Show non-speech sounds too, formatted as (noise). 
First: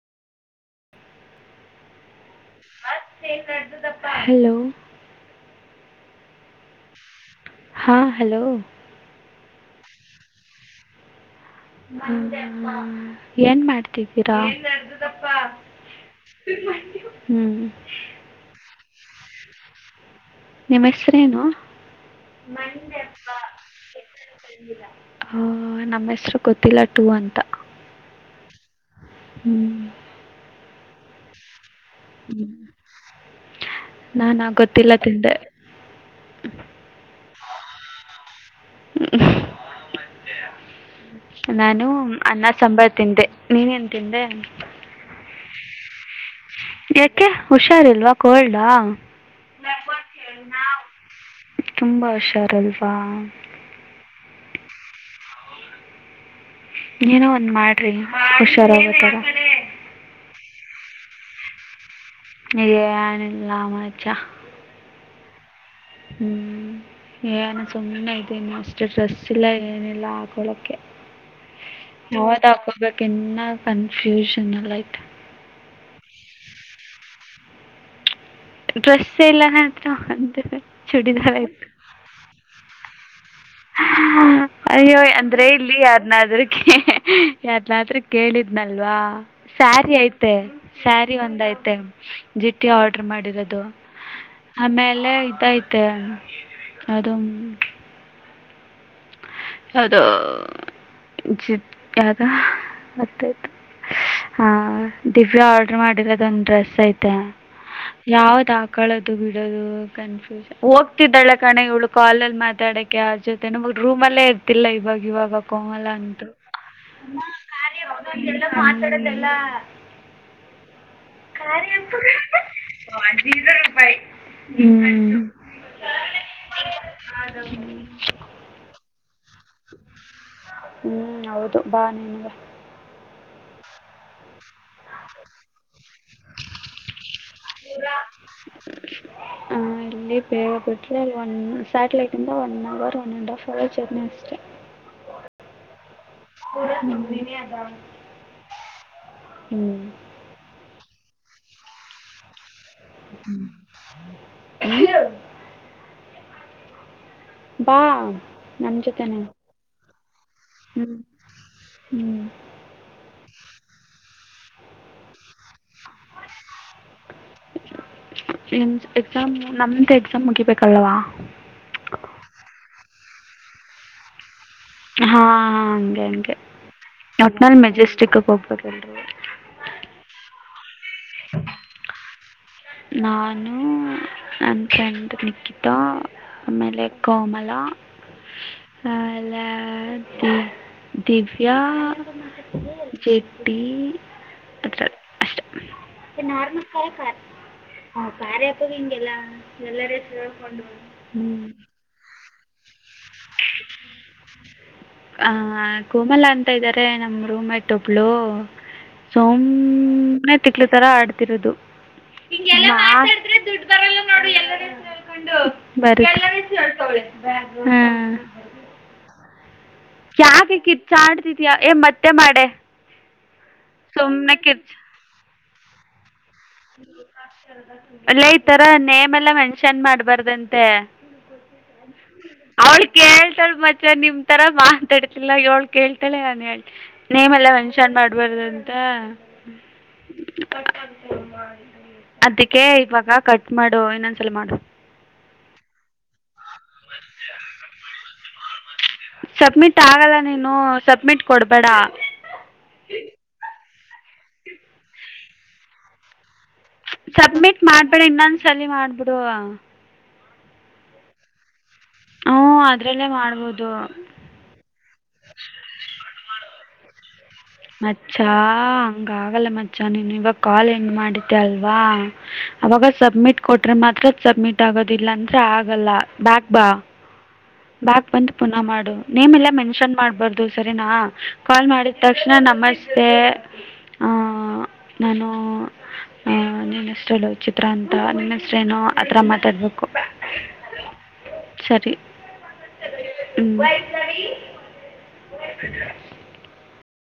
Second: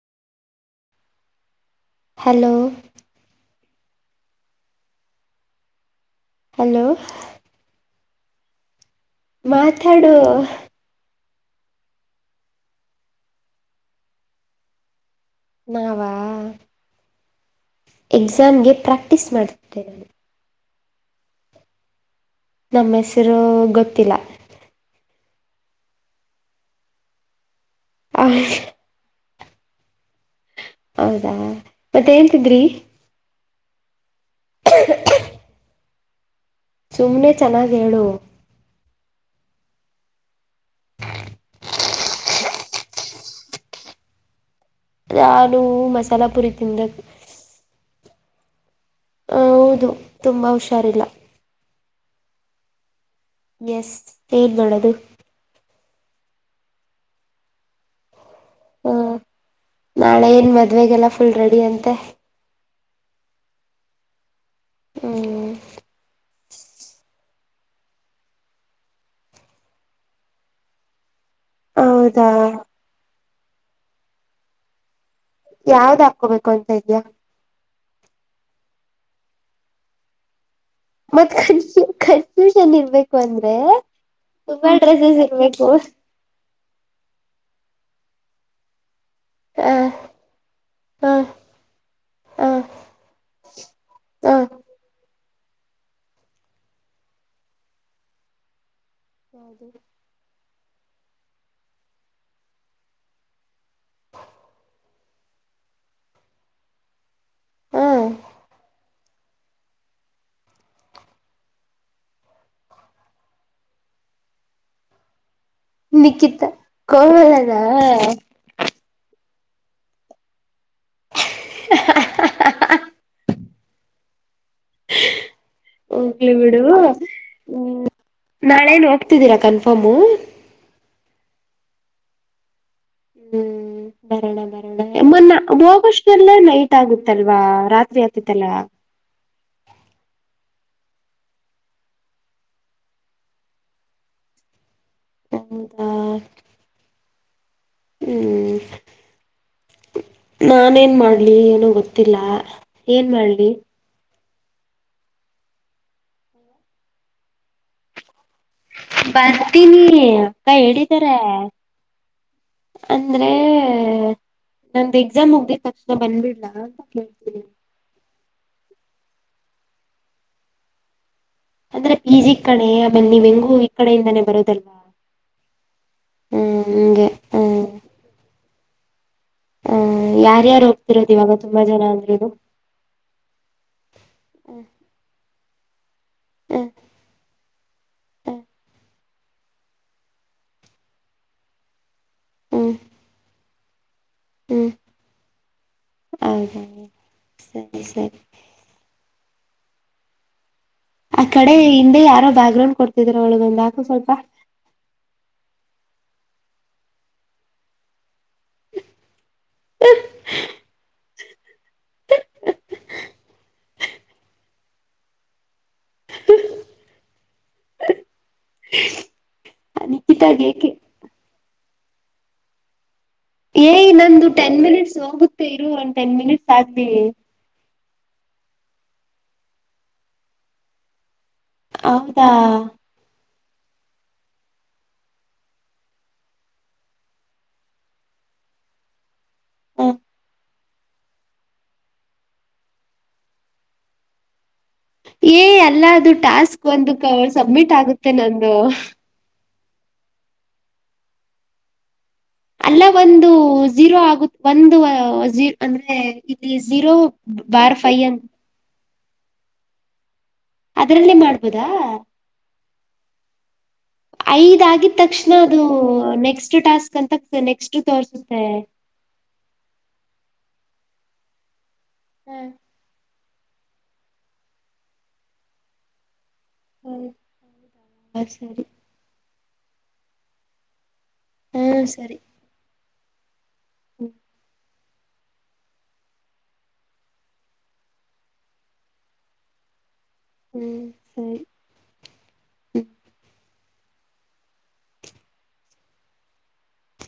Hello. Hello. Hello. ಆ hello. ಮಾತಾಡೂ. ಹ್ಮ ಏನ್ ಮಾಡ್ತಿದ್ದೀರಾ. ನಾವಾ. ಹ್ಮ್ ಎಕ್ಸಾಮ್ಗೆ ಪ್ರಾಕ್ಟೀಸ್ ಮಾಡ್ತಾ ಇದ್ದೆ. ನಿಮ್ ಹೆಸ್ರೇನು. ನಮ್ ಹೆಸರೂ ಗೊತ್ತಿಲ್ಲ. ಆ ನಮ್ ಹೆಸ್ರು ಗೊತ್ತಿಲ್ಲ ಟೂ ಅಂತ. ಆಹ್ಎ ಹ್ಮ್ ಹೌದಾ. ಮತ್ತ ಏನ್ ತಿಂದ್ರಿ. ನಾನ ಗೊತ್ತಿಲ್ಲ ತಿಂದೆ. (inaudible) ಸುಮ್ಮ್ನೆ ಚೆನ್ನಾಗ ಹೇಳು. ಹ್ಮ್ ನಾನು ಅನ್ನ ಸಾಂಬಾರ್ ತಿಂದೆ ನೀನೇನ್ ತಿಂದೆ. ನಾನು ಮಸಾಲಾ. ಯಾಕೆ ಹುಷಾರಿಲ್ವಾ. ಕೋಲ್ಡಾ. ಹ ಹೌದು ತುಂಬಾ ಹುಷಾರಿಲ್ಲ. ತುಂಬಾ ಹುಷಾರಿಲ್ವಾ. ಯಸ್ ಏನ್ ಮಾಡೋದು. ಏನೋ ಒಂದ್ ಮಾಡ್ರಿ. ಹುಷಾರಾಗೋತರ. ನ್ ಮದುವೆಗೆಲ್ಲ ಫುಲ್ ರೆಡಿ ಅಂತೆ. ಏನಿಲ್ಲ ಮಚ್ಚಾ. ಹ್ಮ. ಹ್ಮ್ ಏನ ಸುಮ್ಮನೆ ಇದಿನಿ ಅಷ್ಟೆ ಡ್ರೆಸ್ ಇಲ್ಲ ಏನಿಲ್ಲ ಹಾಕೊಳಕ್ಕೆ. ಹೌದಾ ನಾವ ದಾಕೋಬೇಕ. ಇನ್ನ ಕನ್ಫ್ಯೂಷನಲ್ ಐತಿ. ಯಾವ್ದ್ ಹಾಕೋಬೇಕು ಅಂತ ಇದ್ಯಾ. ಡ್ರೆಸ್ ಏ ಇಲ್ಲ ನನ್ ಹತ್ರ ಅಂತಿದೆ. ಮತ್ ಹ್ಮ ಹ್ಮ ಕನ್ಫ್ಯೂಷನ ಇರ್ಬೇಕು. ಅಂದ್ರೆ ಹಾ ತುಂಬಾ ಅಯ್ಯೋ ಡ್ರೆಸ್ಸಸ್ ಅಂದ್ರೆ ಇರ್ಬೇಕು ಇಲ್ಲಿ ಯಾರನಾದ್ರಕೆ ಯಾರನಾದ್ರ. ಕೇಳಿದ್ನಲ್ವಾ. ಹ ಸ್ಯಾರಿ ಐತೆ ಹಾ ಸ್ಯಾರಿ ಒಂದ ಐತೆ ಹಾ ಜಿಟ್ಟಿ ಆರ್ಡರ್ ಮಾಡಿರೋದು ಹಾ ಆಮೇಲೆ ಇದ. ಮತ್ತ ಅದು. ಅದು. ಜಿ ಯ್ದ ಮತ್ತಾಯ್ತ ಹ ದಿವ್ಯಾ ಆರ್ಡ್ರ ಮಾಡಿರೋದೊಂದ ಡ್ರೆಸ್ ಐತೆ ಹಾ ಯಾವ್ದ್ ಹಾಕಳೋದು ಬಿಡೋದು ಕನ್ಫ್ಯೂಶನ್ ಹೋಗ್ತಿದ್ದಾಳ ಕಣೆ ಇವಳು ಕಾಲಲ್ಲಿ ಮಾತಾಡಕ್ಕೆ ಯಾರಜೊತೇನು ಮೂರ್. ರೂಮ್ ಅಲ್ಲೇ ಇರ್ತಿಲ್ಲ ಇವಾಗ ಇವಾಗ. ಕೋಮಲ ಅಂತರು. ನಿಖಿತ ಕೋಮಲನ (unintelligible) ಹ್ಮ್ ಹೋಗ್ಲಿ ಬಿಡು ಹ್ಮ ನಾಳೆ ನೋ ಗ್ತಿದ್ದೀರಾ ಕನ್ಫರ್ಮು. ಹ್ಮ್ ಹೌದು ಬಾ ನೀನುವೆ. ಬರಣ ಬರಣ ಮೊನ್ನ ಹೋಗಷ್ಟೆಲ್ಲ ನೈಟ್ ಆಗುತ್ತಲ್ಲ. ಬಾ ರಾತ್ರಿ ಆತತ್ತಲ್ಲ. ಬಿಟ್ರೆ ಒನ್ ಸ್ಯಾಟಲೈಟ್ ಇಂದ one hour one and half hour journey ಅಷ್ಟೆ. (unintelligible) (unintelligible) ಹ್ಮ್ ಹ್ಞೂ ನಾನೇನ್ ಮಾಡ್ ಲ್ಲಿ ಏನು ಗೊತ್ತಿಲ್ಲ. ಏನ್ ಮಾಡ್ಲಿ. (unintelligible) ಬಾ ನಮ್ಮ ಜೊತೆನೇ ಬರ್ತೀನೀ. (unintelligible) ಕೈ ಹ್ಞೂ ಹಿಡಿತಾರೆ (unintelligible) ಹ್ಞೂ ಅಂದ್ರೆ ನಮ್ದ ಎಕ್ಸಾಮ್ ಮುಗ್ದಿದ್ ತಕ್ಷಣ ಬಂದ್ಬಿಡ್ಲ ಅಂತ ಕೇಳ್ತನಿ. ನಿಮ್ದ್ ಎಕ್ಸಾಮ್ ನಮ್ದು ಎಕ್ಸಾಮ್ ಮುಗಿಬೇಕಲ್ವಾ. ಅಂದ್ರೆ ಪಿ ಜಿ ಕಣೆ. ನೀವು ಹೆಂಗು ಈ ಕಡೆ ಇಂದನೆ ಬೇರೊದಲ್ಲವ. ಹಾ ಹಂಗೆ ಹಂಗೆ ಹಂಗೆ ಒಟ್ನಲ್ಲಿ ಮೆಜೆಸ್ಟಿಕ್ಗ ಹೋಗ್ಬಾರ್ (unintelligible) ಹ್ಮ ಯಾರ್ಯಾರು ಹೋ (unintelligible) ನಾನು ನನ್ ಫ್ರೆಂಡ್ ನಿಕ್ಕಿ. ಡಾ ಹ್ಮ್ ಅಮೇಲೆ ಕೋಮಲ ಹ ಲೆ ಹಾ ದಿವ್ ದಿವ್ಯಾ ಹ್ಮ್ ಹ್ಮ್ (unintelligible) ವೇಟ್ ಟೀ ಹ್ಮ್ ಅಸ್ಟೇ ಹೌದ (unintelligible) ಸರಿ ಆ ಸರಿ ಕಾರ್ಯ ಆಪ್ ದಗ ಇಂಗಿಲ್ಲ. ದ ಎಲ್ಲರೆ ಕೇಳ್ಕೊಂಡು ಹ ಆ ಕಡೆ ಹಿಂದೆ ಯಾರೋ ಬ್ಯಾಕ್ ಗ್ರೌಂಡ್ ಕೊಡ್ತಿದರ ಅವ್ಳಿಗೊಂದ್ ಹಾಕು ಸ್ವಲ್ಪ. ಆಹ ಕೋಮಲ ಅಂತ ಇದರೆ ನಮ್ ರೂಮೇಟ್ ಒಬ್ಳು ಸುಮ್ ನೇ ತಿಕ್ಲು ತರ ಆಡ್ತಿರೋದು. ಯಾ (unintelligible) ಬರುತ್ತೆ (unintelligible) ಹ ನಿಕಿತಾಗ ಯಾಕೆ ಏಕೆ ಕಿರ್ಚಾಡ್ ತಿದ್ಯಾ ಎ ಮತ್ತೆ ಮಾಡೆ. ಏಯ್ ನಂದು ಸುಮ್ಮನೆ ಟೆನ್ ಮಿನಿಟ್ಸ್ ಹೋಗು ತ್ತೆ ಇರು ಒಂದ್ ಟೆನ್ ಮಿನಿಟ್ (unintelligible) ಅಲ್ಲೇ ಈ ತರ ನೇಮ್ ಎಲ್ಲಾ ಮೆನ್ಷನ್ ಮಾಡ್ಬಾರ್ದಂತೆ. ಹೌದಾ ತಳ್ ಮಚ ನಿಮ್ ತರ ಮಾತಾಡ್ತಿಲ್ಲ ಏಳ್ ಕೇಳ್ತಳೆ ನಾನ್ ಹೇಳ್ತ ನೇಮೆಲ್ಲ ಮೆನ್ಷನ್ ಮಾಡ್ಬಾರ್ದ ಅಂತೆ ಹ (unintelligible) (unintelligible) ಅದಕ್ಕೆ ಇವಾಗ ಕಟ್ ಮಾಡು ಇನ್ನೊಂದ್ಸಲ ಮಾಡು. ಏ ಎಲ್ಲ ಅದು ಟಾಸ್ಕ್ ಒಂದು ಸಬ್ಮಿಟ್ ಆಗುತ್ತೆ ನಂದು. ಸಬ್ಮಿಟ್ ಆಗಲ್ಲ ನೀನು ಸಬ್ಮಿಟ್ ಕೊಡ್ಬೇಡ. ಅಲ್ಲ ಒಂದು ಜೀರೋ ಆಗುತ್ ಒಂದು ಹ ಜೀ ಅಂದ್ರೆ ಇ ಸಬ್ಮಿಟ್ ಮಾಡ್ಬೇಡ ಇನ್ನೊಂದ್ ಸಲಿ ಮಾಡ್ ಬು ಡೂ ಅದರಲ್ಲೆ ಮಾಡ್ಬೋದ ಹ್ಮ್ ಅದ್ರಲ್ಲೇ ಮಾಡ್ಬೋದು. ಐದ್ ಆಗಿದ ತಕ್ಷಣ ಅದು ನೆಕ್ಸ್ಟ್ ಟಾಸ್ಕ್ ಕತ ಮಚ್ಚ ಹಂಗ ಆಗಲ್ಲ ಮಚ್ಚ ನೀನು ಇವಗ್ ಕಾಲ್ ಹೆಂಗ್ ಮಾಡಿದ್ದ ಅಲ್ ವ ಹಾ ಅವಗ ಸಬ್ಮಿಟ್ ಕೊಟ್ರೆ ಮಾತ್ರ ಸಬ್ಮಿಟ್ ಆಗೋದು ಇಲ್ಲ ಅಂದ್ರೆ ಆಗಲ್ಲ ಬ್ಯಾಕ್ ಬಾ ಹೌದು (unintelligible) ಬ್ಯಾಕ್ ಹಾ ಬಂದು ಪುನಃ ಸರಿ ಮಾಡು. ನೇಮ್ ಎಲ್ಲ ಮೆನ್ಷನ್ ಮಾಡ್ಬಾರ್ದು ಸರಿನಾ. ಹಾ ಕಾಲ್ ಮಾಡಿ ಸರಿ ತಕ್ ಮಶ್ ಏ ಹ್ಮ್ ನಾನು ಹ ನನ್ನೆಸ್ರು ರಚಿತ ಅಂತ ನೀನೆಸರೇನು ಆತರ ಮಾತಾಡ್ಬೇಕು. ಹ್ಮ್ ಸರಿ (unintelligible) ಹ್ಮ (unintelligible)